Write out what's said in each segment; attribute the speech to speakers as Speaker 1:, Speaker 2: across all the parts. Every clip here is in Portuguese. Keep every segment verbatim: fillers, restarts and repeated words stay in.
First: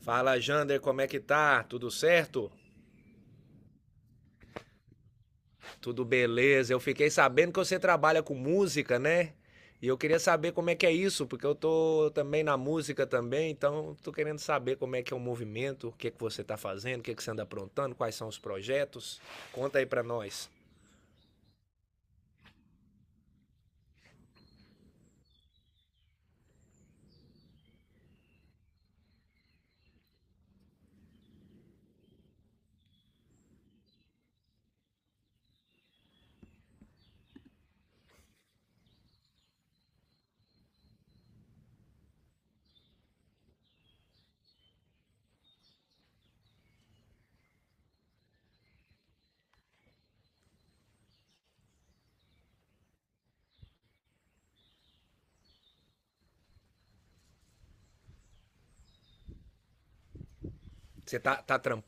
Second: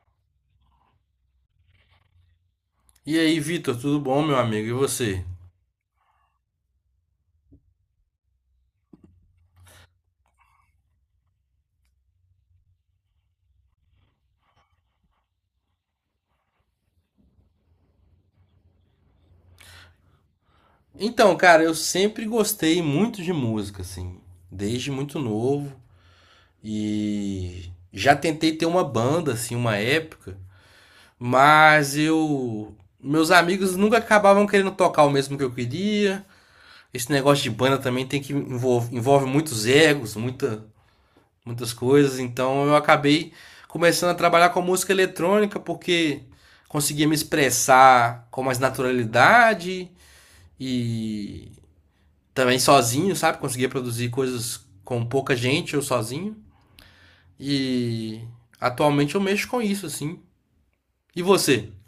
Speaker 1: Fala, Jander, como é que tá? Tudo certo?
Speaker 2: E aí, Vitor, tudo bom, meu amigo? E você?
Speaker 1: Tudo beleza. Eu fiquei sabendo que você trabalha com música, né? E eu queria saber como é que é isso, porque eu tô também na música também, então tô querendo saber como é que é o movimento, o que que você tá fazendo, o que que você anda aprontando, quais são os projetos. Conta aí pra nós.
Speaker 2: Então, cara, eu sempre gostei muito de música, assim, desde muito novo. E já tentei ter uma banda, assim, uma época, mas eu. Meus amigos nunca acabavam querendo tocar o mesmo que eu queria. Esse negócio de banda também tem que envolve, envolve muitos egos, muita, muitas coisas. Então eu acabei começando a trabalhar com música eletrônica porque conseguia me expressar com mais naturalidade e também sozinho, sabe? Conseguia produzir coisas com pouca gente ou sozinho. E atualmente eu mexo com isso, assim.
Speaker 1: Você
Speaker 2: E
Speaker 1: tá, tá,
Speaker 2: você?
Speaker 1: tram-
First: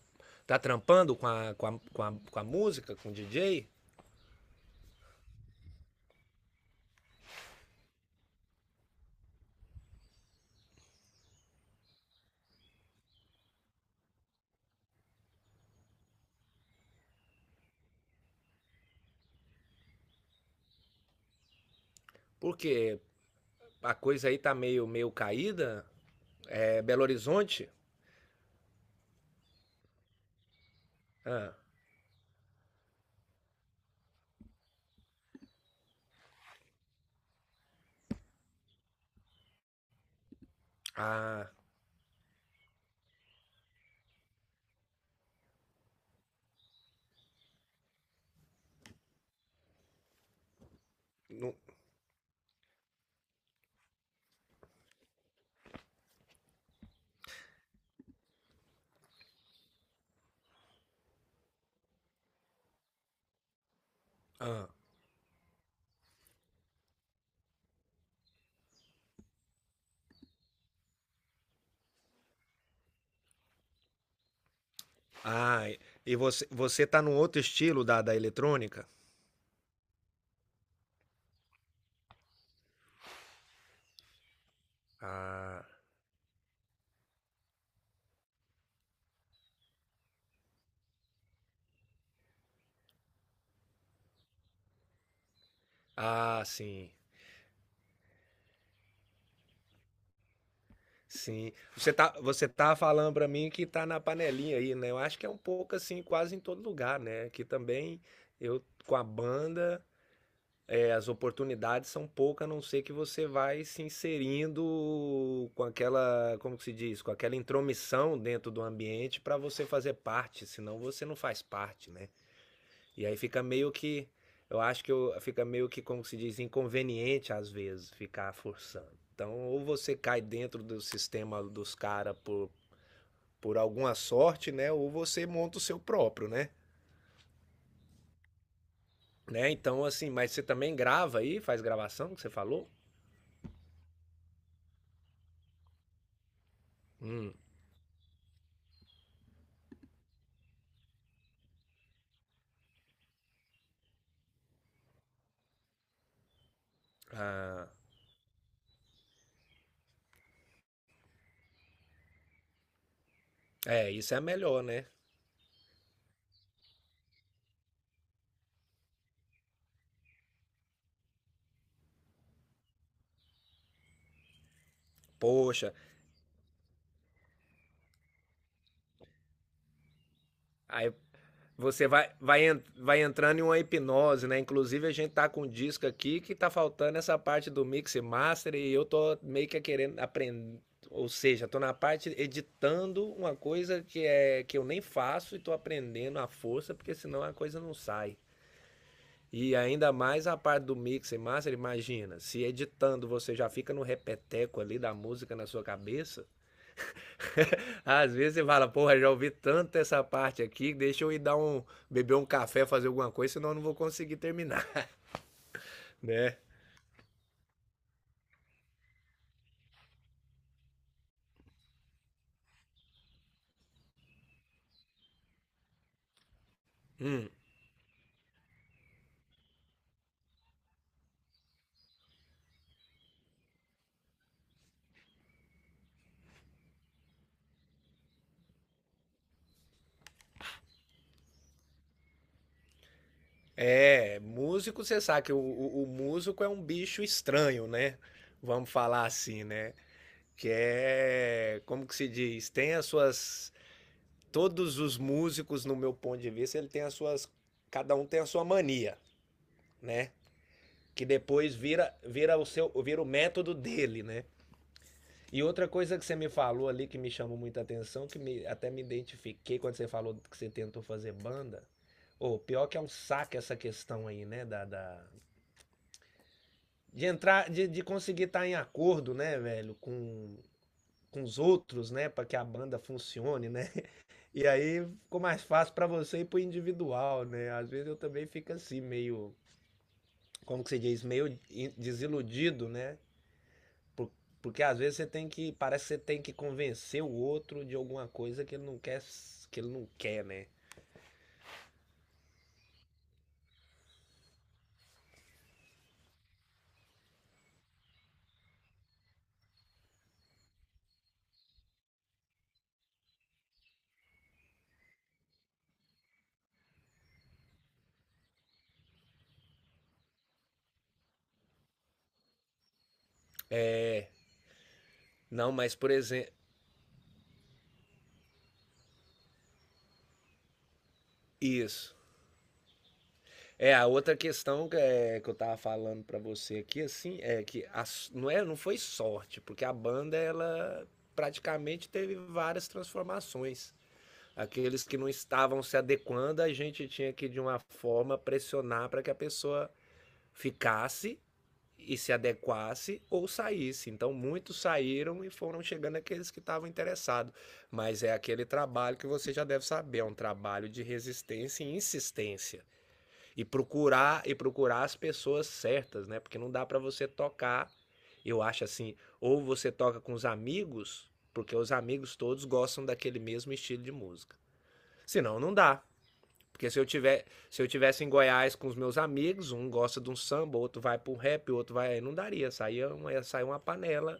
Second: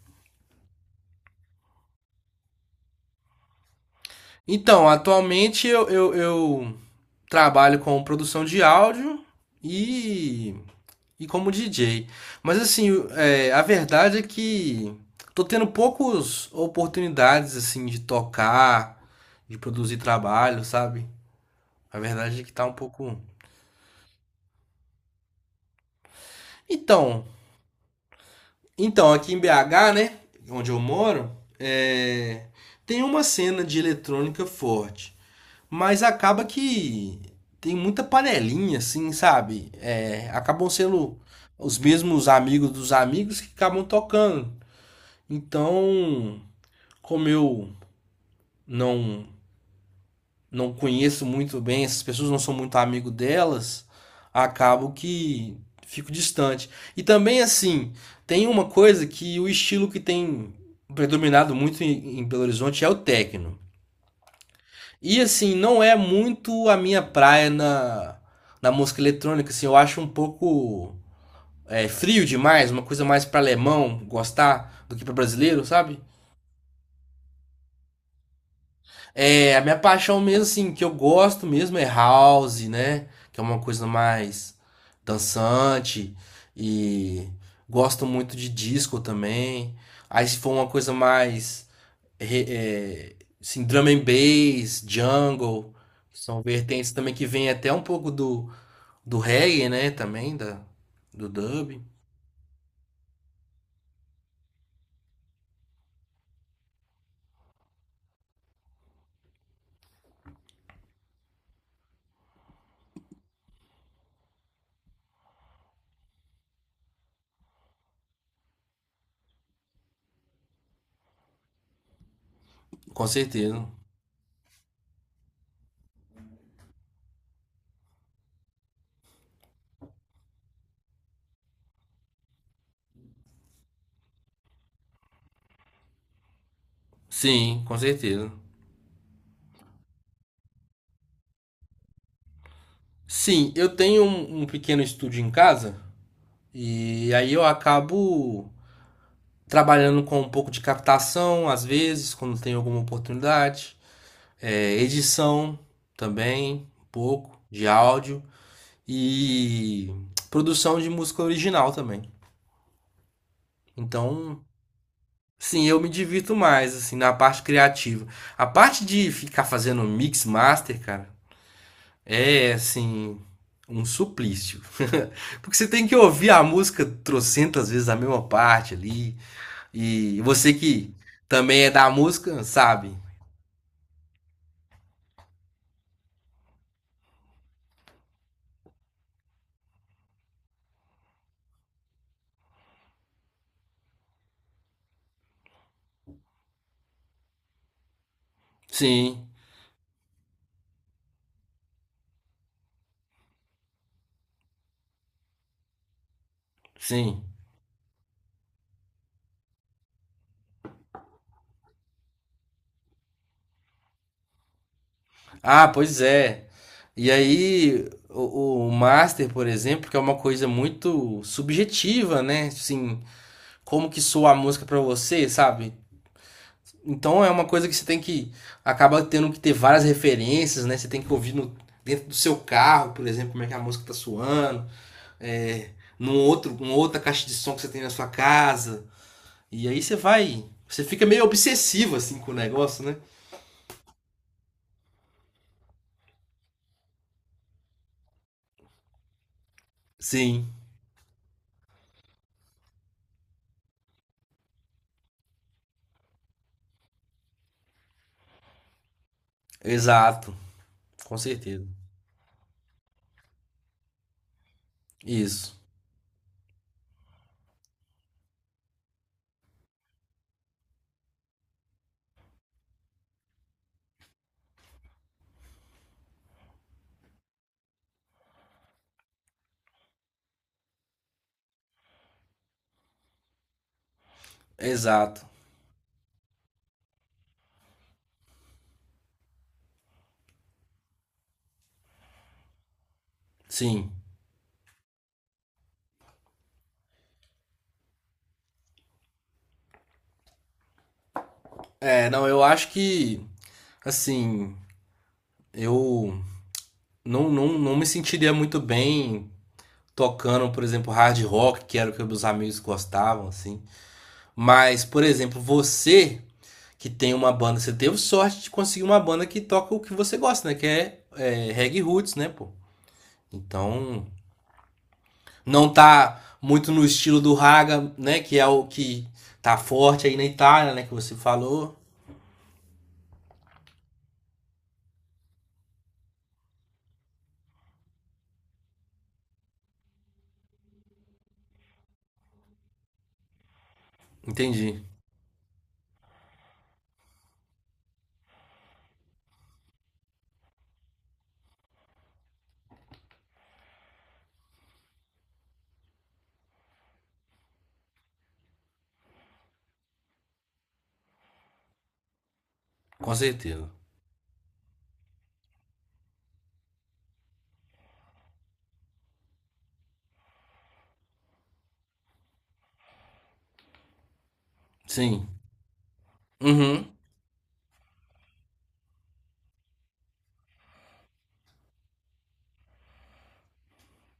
Speaker 1: Tá trampando com a, com, a, com, a, com a música, com o D J?
Speaker 2: Então, atualmente eu, eu, eu trabalho com produção de áudio e, e como D J. Mas assim, é, a verdade é que tô tendo poucas oportunidades assim de tocar, de produzir trabalho, sabe? A verdade é que
Speaker 1: Por
Speaker 2: tá um
Speaker 1: quê?
Speaker 2: pouco.
Speaker 1: A coisa aí tá meio, meio caída? É Belo
Speaker 2: Então,
Speaker 1: Horizonte?
Speaker 2: Então, aqui em B H, né, onde eu moro,
Speaker 1: Ah,
Speaker 2: é, tem uma cena de eletrônica forte, mas acaba que tem muita panelinha, assim, sabe? É, acabam sendo
Speaker 1: ah,
Speaker 2: os mesmos amigos dos amigos que acabam tocando. Então, como eu não não conheço
Speaker 1: não,
Speaker 2: muito bem, essas pessoas não sou muito amigo delas, acabo que fico distante. E também, assim, tem uma coisa que o estilo que tem predominado muito em, em Belo Horizonte é o techno.
Speaker 1: ah.
Speaker 2: E, assim, não é muito a minha praia na, na música eletrônica, assim, eu acho um pouco é, frio demais, uma coisa mais para alemão gostar do que para brasileiro,
Speaker 1: Ah,
Speaker 2: sabe?
Speaker 1: E você, você tá num outro estilo da, da eletrônica?
Speaker 2: É, a minha paixão mesmo, assim, que eu gosto mesmo é house, né? Que é uma coisa mais
Speaker 1: Ah,
Speaker 2: dançante. E gosto muito de disco também. Aí se for uma coisa mais, re- é, assim, drum and bass, jungle, que são
Speaker 1: ah, sim,
Speaker 2: vertentes também que vem até um pouco do, do reggae, né? Também, da, do
Speaker 1: sim.
Speaker 2: dub.
Speaker 1: Você tá, você tá falando pra mim que tá na panelinha aí, né? Eu acho que é um pouco assim, quase em todo lugar, né? Aqui também, eu com a banda, é, as oportunidades são poucas, a não ser que você vai se inserindo com aquela, como que se diz, com aquela intromissão dentro do ambiente pra você fazer parte, senão você não faz parte, né? E
Speaker 2: Com
Speaker 1: aí fica
Speaker 2: certeza.
Speaker 1: meio que. Eu acho que eu, Fica meio que, como se diz, inconveniente às vezes ficar forçando. Então, ou você cai dentro do sistema dos caras por, por alguma sorte, né? Ou você monta o seu próprio, né?
Speaker 2: Sim, com certeza.
Speaker 1: né? Então, assim, mas você também grava aí, faz gravação que você falou?
Speaker 2: Sim, eu tenho um, um pequeno estúdio em casa. E aí
Speaker 1: Hum,
Speaker 2: eu acabo trabalhando com um pouco de captação, às vezes, quando tem alguma oportunidade, é, edição também, um pouco
Speaker 1: ah,
Speaker 2: de áudio e produção de música original também.
Speaker 1: é, isso é
Speaker 2: Então,
Speaker 1: melhor, né?
Speaker 2: sim, eu me divirto mais assim na parte criativa. A parte de ficar fazendo mix master, cara, é assim um suplício. Porque você
Speaker 1: Poxa,
Speaker 2: tem que ouvir a música trocentas vezes a mesma parte ali. E você
Speaker 1: aí
Speaker 2: que também é
Speaker 1: Você
Speaker 2: da
Speaker 1: vai,
Speaker 2: música,
Speaker 1: vai, en-
Speaker 2: sabe?
Speaker 1: vai entrando em uma hipnose, né? Inclusive, a gente tá com um disco aqui que tá faltando essa parte do mix e master e eu tô meio que querendo aprender. Ou seja, tô na parte editando uma coisa que, é, que eu nem faço e tô aprendendo à força, porque senão a coisa não sai.
Speaker 2: Sim,
Speaker 1: E ainda mais a parte do mix e master, imagina, se editando você já fica no repeteco ali da música na sua cabeça.
Speaker 2: sim.
Speaker 1: Às vezes você fala, porra, já ouvi tanto essa parte aqui, deixa eu ir dar um, beber um café, fazer alguma coisa, senão eu não vou conseguir terminar,
Speaker 2: Ah, pois
Speaker 1: né?
Speaker 2: é. E aí, o, o master, por exemplo, que é uma coisa muito subjetiva, né? Assim, como que soa a música pra você, sabe? Então
Speaker 1: Hum,
Speaker 2: é uma coisa que você tem que acaba tendo que ter várias referências, né? Você tem que ouvir no, dentro do seu carro, por exemplo, como é que a música tá soando, é, num outro, uma outra caixa de som que você tem na sua casa. E aí você vai. Você fica meio obsessivo assim com o negócio, né?
Speaker 1: é, músico, você sabe que o, o, o músico é um bicho estranho, né? Vamos falar assim, né? Que
Speaker 2: Sim,
Speaker 1: é, como que se diz? Tem as suas, todos os músicos, no meu ponto de vista, ele tem as suas, cada um tem a sua mania, né?
Speaker 2: exato.
Speaker 1: Que
Speaker 2: Com
Speaker 1: depois
Speaker 2: certeza.
Speaker 1: vira, vira o seu, vira o método dele, né? E
Speaker 2: Isso,
Speaker 1: outra coisa que você me falou ali que me chamou muita atenção, que me- até me identifiquei quando você falou que você tentou fazer banda. Ô, pior que é um saco essa questão aí, né? Da, da- De entrar, de, de conseguir estar em acordo, né, velho, com, com os outros, né? Pra que a banda funcione, né? E aí ficou
Speaker 2: exato.
Speaker 1: mais fácil pra você ir pro individual, né? Às vezes eu também fico assim, meio, como que se diz, meio in- desiludido, né?
Speaker 2: Sim.
Speaker 1: Porque às vezes você tem que, parece que você tem que convencer o outro de alguma coisa que ele não quer, que ele não quer, né?
Speaker 2: É, não, eu acho que, assim, eu não, não, não me sentiria muito bem tocando, por exemplo, hard rock, que era o que meus amigos gostavam, assim. Mas, por exemplo, você que tem uma banda, você teve sorte de conseguir uma banda que toca o que você gosta, né? Que é, é reggae roots, né, pô? Então,
Speaker 1: Não,
Speaker 2: não
Speaker 1: mas por
Speaker 2: tá
Speaker 1: exemplo,
Speaker 2: muito no estilo do Raga, né? Que é o que tá forte aí na Itália, né? Que você falou.
Speaker 1: isso. É, a outra questão que, é, que eu tava falando pra você aqui, assim, é que a s- não é, não foi sorte, porque a banda, ela praticamente teve várias transformações.
Speaker 2: Entendi.
Speaker 1: Aqueles que não estavam se adequando, a gente tinha que, de uma forma, pressionar para que a pessoa ficasse e se adequasse ou saísse. Então muitos saíram e foram chegando aqueles que estavam interessados. Mas é aquele trabalho que você já deve saber, é um trabalho de resistência e insistência
Speaker 2: Com
Speaker 1: e
Speaker 2: certeza.
Speaker 1: procurar e procurar as pessoas certas, né? Porque não dá para você tocar, eu acho assim, ou você toca com os amigos, porque os amigos todos gostam daquele mesmo estilo de música.
Speaker 2: Sim.
Speaker 1: Senão não dá. Porque se eu
Speaker 2: Uhum.
Speaker 1: tiver, se eu tivesse em Goiás com os meus amigos, um gosta de um samba, outro vai pro rap, outro vai, não daria, saía uma, saía uma panela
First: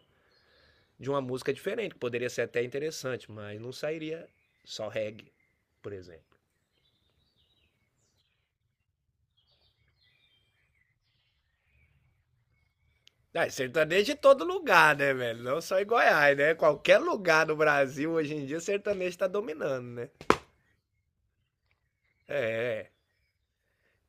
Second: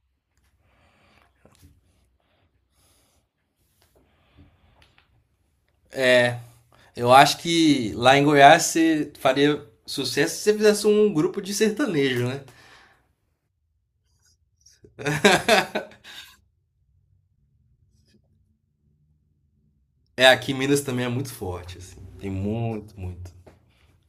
Speaker 1: de uma música diferente, que poderia ser até interessante, mas não sairia só reggae, por exemplo.
Speaker 2: Eu acho que lá em Goiás você faria sucesso se você fizesse um grupo de sertanejo, né?
Speaker 1: Ah, sertanejo de todo lugar, né, velho? Não só em Goiás, né? Qualquer lugar no Brasil hoje em dia, sertanejo tá dominando, né?
Speaker 2: É, aqui em Minas também é muito forte, assim. Tem
Speaker 1: É,
Speaker 2: muito, muito.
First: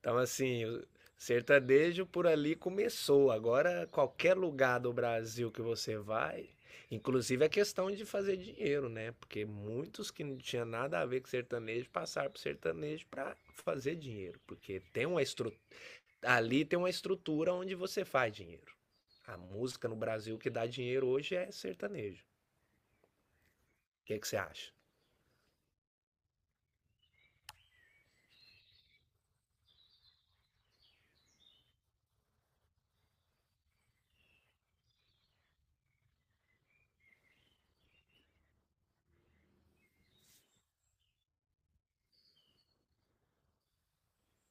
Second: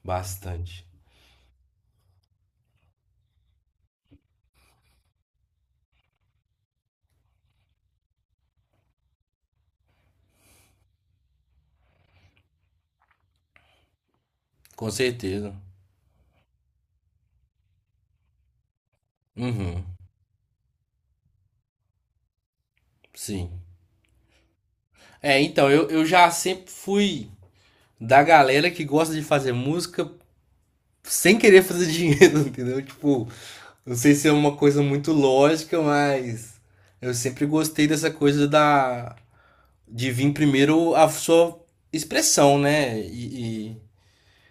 Speaker 1: então, assim, o
Speaker 2: Bastante.
Speaker 1: sertanejo por ali começou. Agora, qualquer lugar do Brasil que você vai, inclusive a questão de fazer dinheiro, né? Porque muitos que não tinham nada a ver com sertanejo passaram pro sertanejo para fazer dinheiro. Porque
Speaker 2: Com
Speaker 1: tem uma
Speaker 2: certeza.
Speaker 1: estrutura. Ali tem uma estrutura onde você faz dinheiro. A
Speaker 2: Uhum.
Speaker 1: música no Brasil que dá dinheiro hoje é sertanejo.
Speaker 2: Sim.
Speaker 1: O que que você acha?
Speaker 2: É, então, eu, eu já sempre fui da galera que gosta de fazer música sem querer fazer dinheiro, entendeu? Tipo, não sei se é uma coisa muito lógica, mas eu sempre gostei dessa coisa da de vir primeiro a sua expressão, né? E,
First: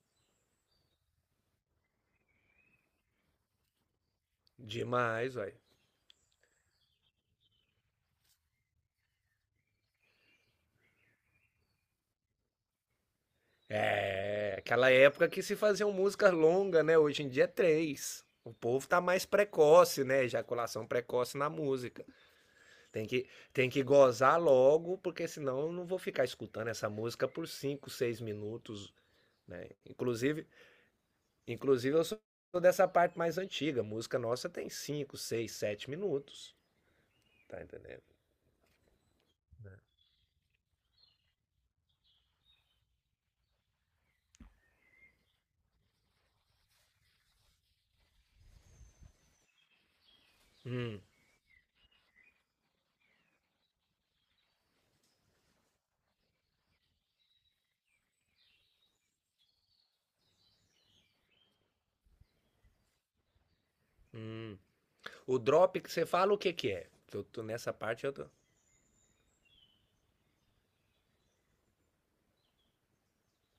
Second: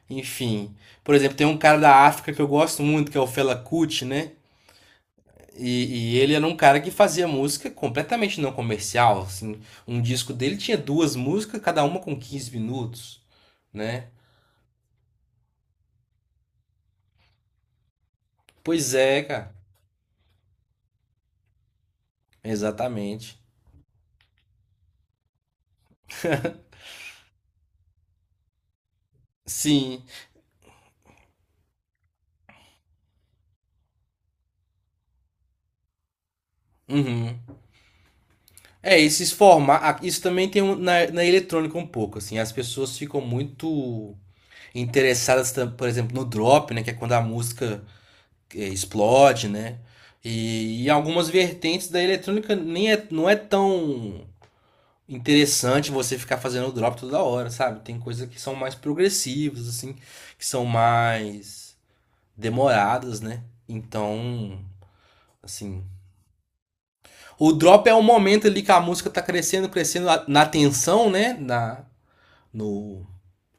Speaker 2: e, enfim, por exemplo, tem um cara da África que eu gosto muito, que é o Fela Kuti, né?
Speaker 1: Demais, velho.
Speaker 2: E, e ele era um cara que fazia música completamente não comercial, assim. Um disco dele tinha duas músicas, cada uma com quinze minutos, né?
Speaker 1: É, aquela época que se faziam músicas longas, né? Hoje em dia é três. O povo
Speaker 2: Pois
Speaker 1: tá
Speaker 2: é,
Speaker 1: mais
Speaker 2: cara.
Speaker 1: precoce, né? Ejaculação precoce na música. Tem que,
Speaker 2: Exatamente.
Speaker 1: tem que gozar logo, porque senão eu não vou ficar escutando essa música por cinco, seis minutos, né?
Speaker 2: Sim.
Speaker 1: Inclusive, inclusive eu sou dessa parte mais antiga. A música nossa tem cinco, seis, sete minutos.
Speaker 2: Uhum.
Speaker 1: Tá entendendo?
Speaker 2: É, esses formatos. Isso também tem um- na, na eletrônica um pouco, assim. As pessoas ficam muito interessadas, tam- por exemplo, no drop, né? Que é quando a música é, explode, né? E, e
Speaker 1: Hum.
Speaker 2: algumas vertentes da eletrônica nem é, não é tão interessante você ficar fazendo drop toda hora, sabe? Tem coisas que são mais progressivas, assim, que são mais demoradas, né? Então,
Speaker 1: O drop
Speaker 2: assim.
Speaker 1: que você fala, o que que é? Que eu tô
Speaker 2: O
Speaker 1: nessa
Speaker 2: drop é o
Speaker 1: parte, eu tô...
Speaker 2: momento ali que a música tá crescendo, crescendo a- na tensão, né? Na, no...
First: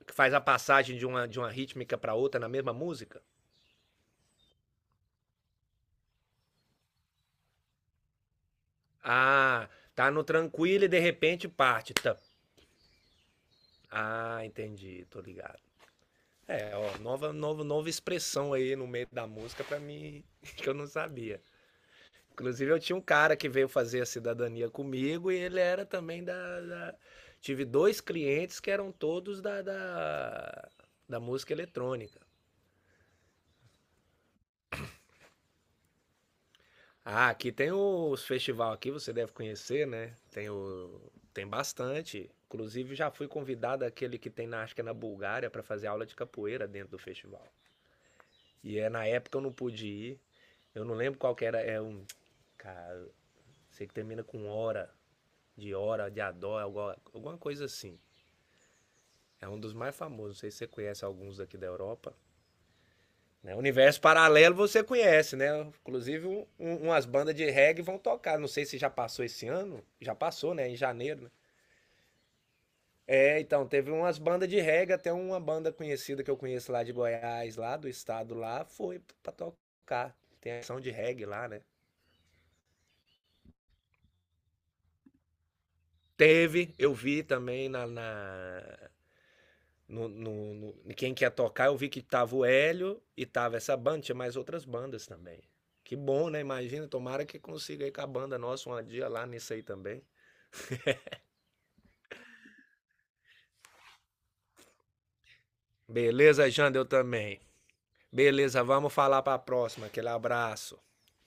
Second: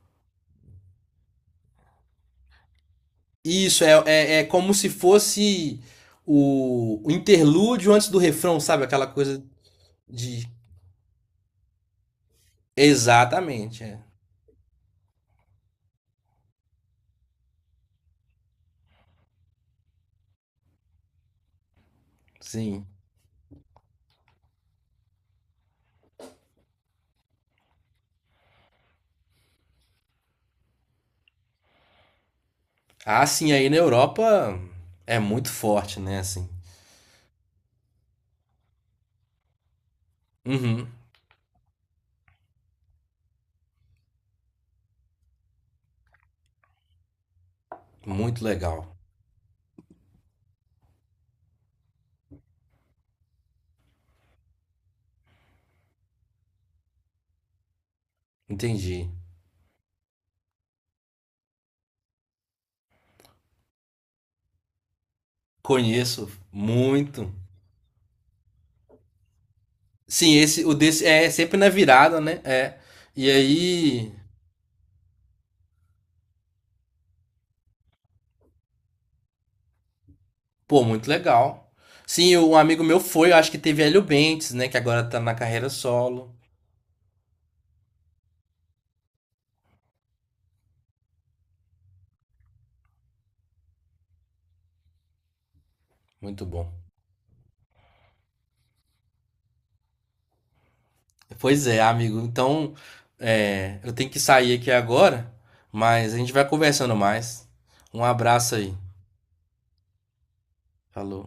Speaker 1: Que faz a passagem de uma, de uma rítmica pra outra na mesma música?
Speaker 2: Isso, é, é, é como se fosse o, o interlúdio antes do refrão, sabe? Aquela coisa
Speaker 1: Ah, tá no
Speaker 2: de.
Speaker 1: tranquilo e de repente parte. Tá.
Speaker 2: Exatamente, é.
Speaker 1: Ah, entendi, tô ligado. É, ó, nova, nova, nova expressão aí no meio da música pra mim que eu não sabia. Inclusive, eu
Speaker 2: Sim.
Speaker 1: tinha um cara que veio fazer a cidadania comigo e ele era também da. da- tive dois clientes que eram todos da, da, da música eletrônica.
Speaker 2: Ah, sim, aí na Europa é muito forte, né? Assim.
Speaker 1: Ah, aqui tem os festival aqui, você deve conhecer, né? Tem
Speaker 2: Uhum,
Speaker 1: o tem bastante. Inclusive já fui convidado aquele que tem na acho que é na Bulgária para fazer aula de capoeira dentro do festival.
Speaker 2: muito
Speaker 1: E
Speaker 2: legal.
Speaker 1: é na época eu não pude ir. Eu não lembro qual que era, é um cara, sei que termina com hora, de hora, de adó, alguma, alguma coisa assim.
Speaker 2: Entendi.
Speaker 1: É um dos mais famosos, não sei se você conhece alguns daqui da Europa. Né? Universo Paralelo você conhece, né? Inclusive,
Speaker 2: Conheço
Speaker 1: um, um- umas
Speaker 2: muito.
Speaker 1: bandas de reggae vão tocar. Não sei se já passou esse ano. Já
Speaker 2: Sim,
Speaker 1: passou,
Speaker 2: esse,
Speaker 1: né?
Speaker 2: o
Speaker 1: Em
Speaker 2: desse
Speaker 1: janeiro,
Speaker 2: é
Speaker 1: né?
Speaker 2: sempre na virada, né? É. E
Speaker 1: É, então, teve
Speaker 2: aí,
Speaker 1: umas bandas de reggae, até uma banda conhecida que eu conheço lá de Goiás, lá do estado lá, foi pra tocar. Tem ação
Speaker 2: pô,
Speaker 1: de
Speaker 2: muito
Speaker 1: reggae lá, né?
Speaker 2: legal. Sim, um amigo meu foi, eu acho que teve Hélio Bentes, né? Que agora tá na carreira solo.
Speaker 1: Teve, eu vi também na, na- no, no, no- quem quer tocar, eu vi que tava o Hélio e tava essa banda, tinha mais outras bandas também. Que bom, né?
Speaker 2: Muito bom.
Speaker 1: Imagina, tomara que consiga ir com a banda nossa um dia lá nisso aí também.
Speaker 2: Pois é, amigo. Então, é, eu tenho que sair aqui agora, mas a gente vai
Speaker 1: Beleza, Janda, eu
Speaker 2: conversando
Speaker 1: também.
Speaker 2: mais. Um abraço
Speaker 1: Beleza,
Speaker 2: aí.
Speaker 1: vamos falar pra próxima. Aquele abraço.
Speaker 2: Falou.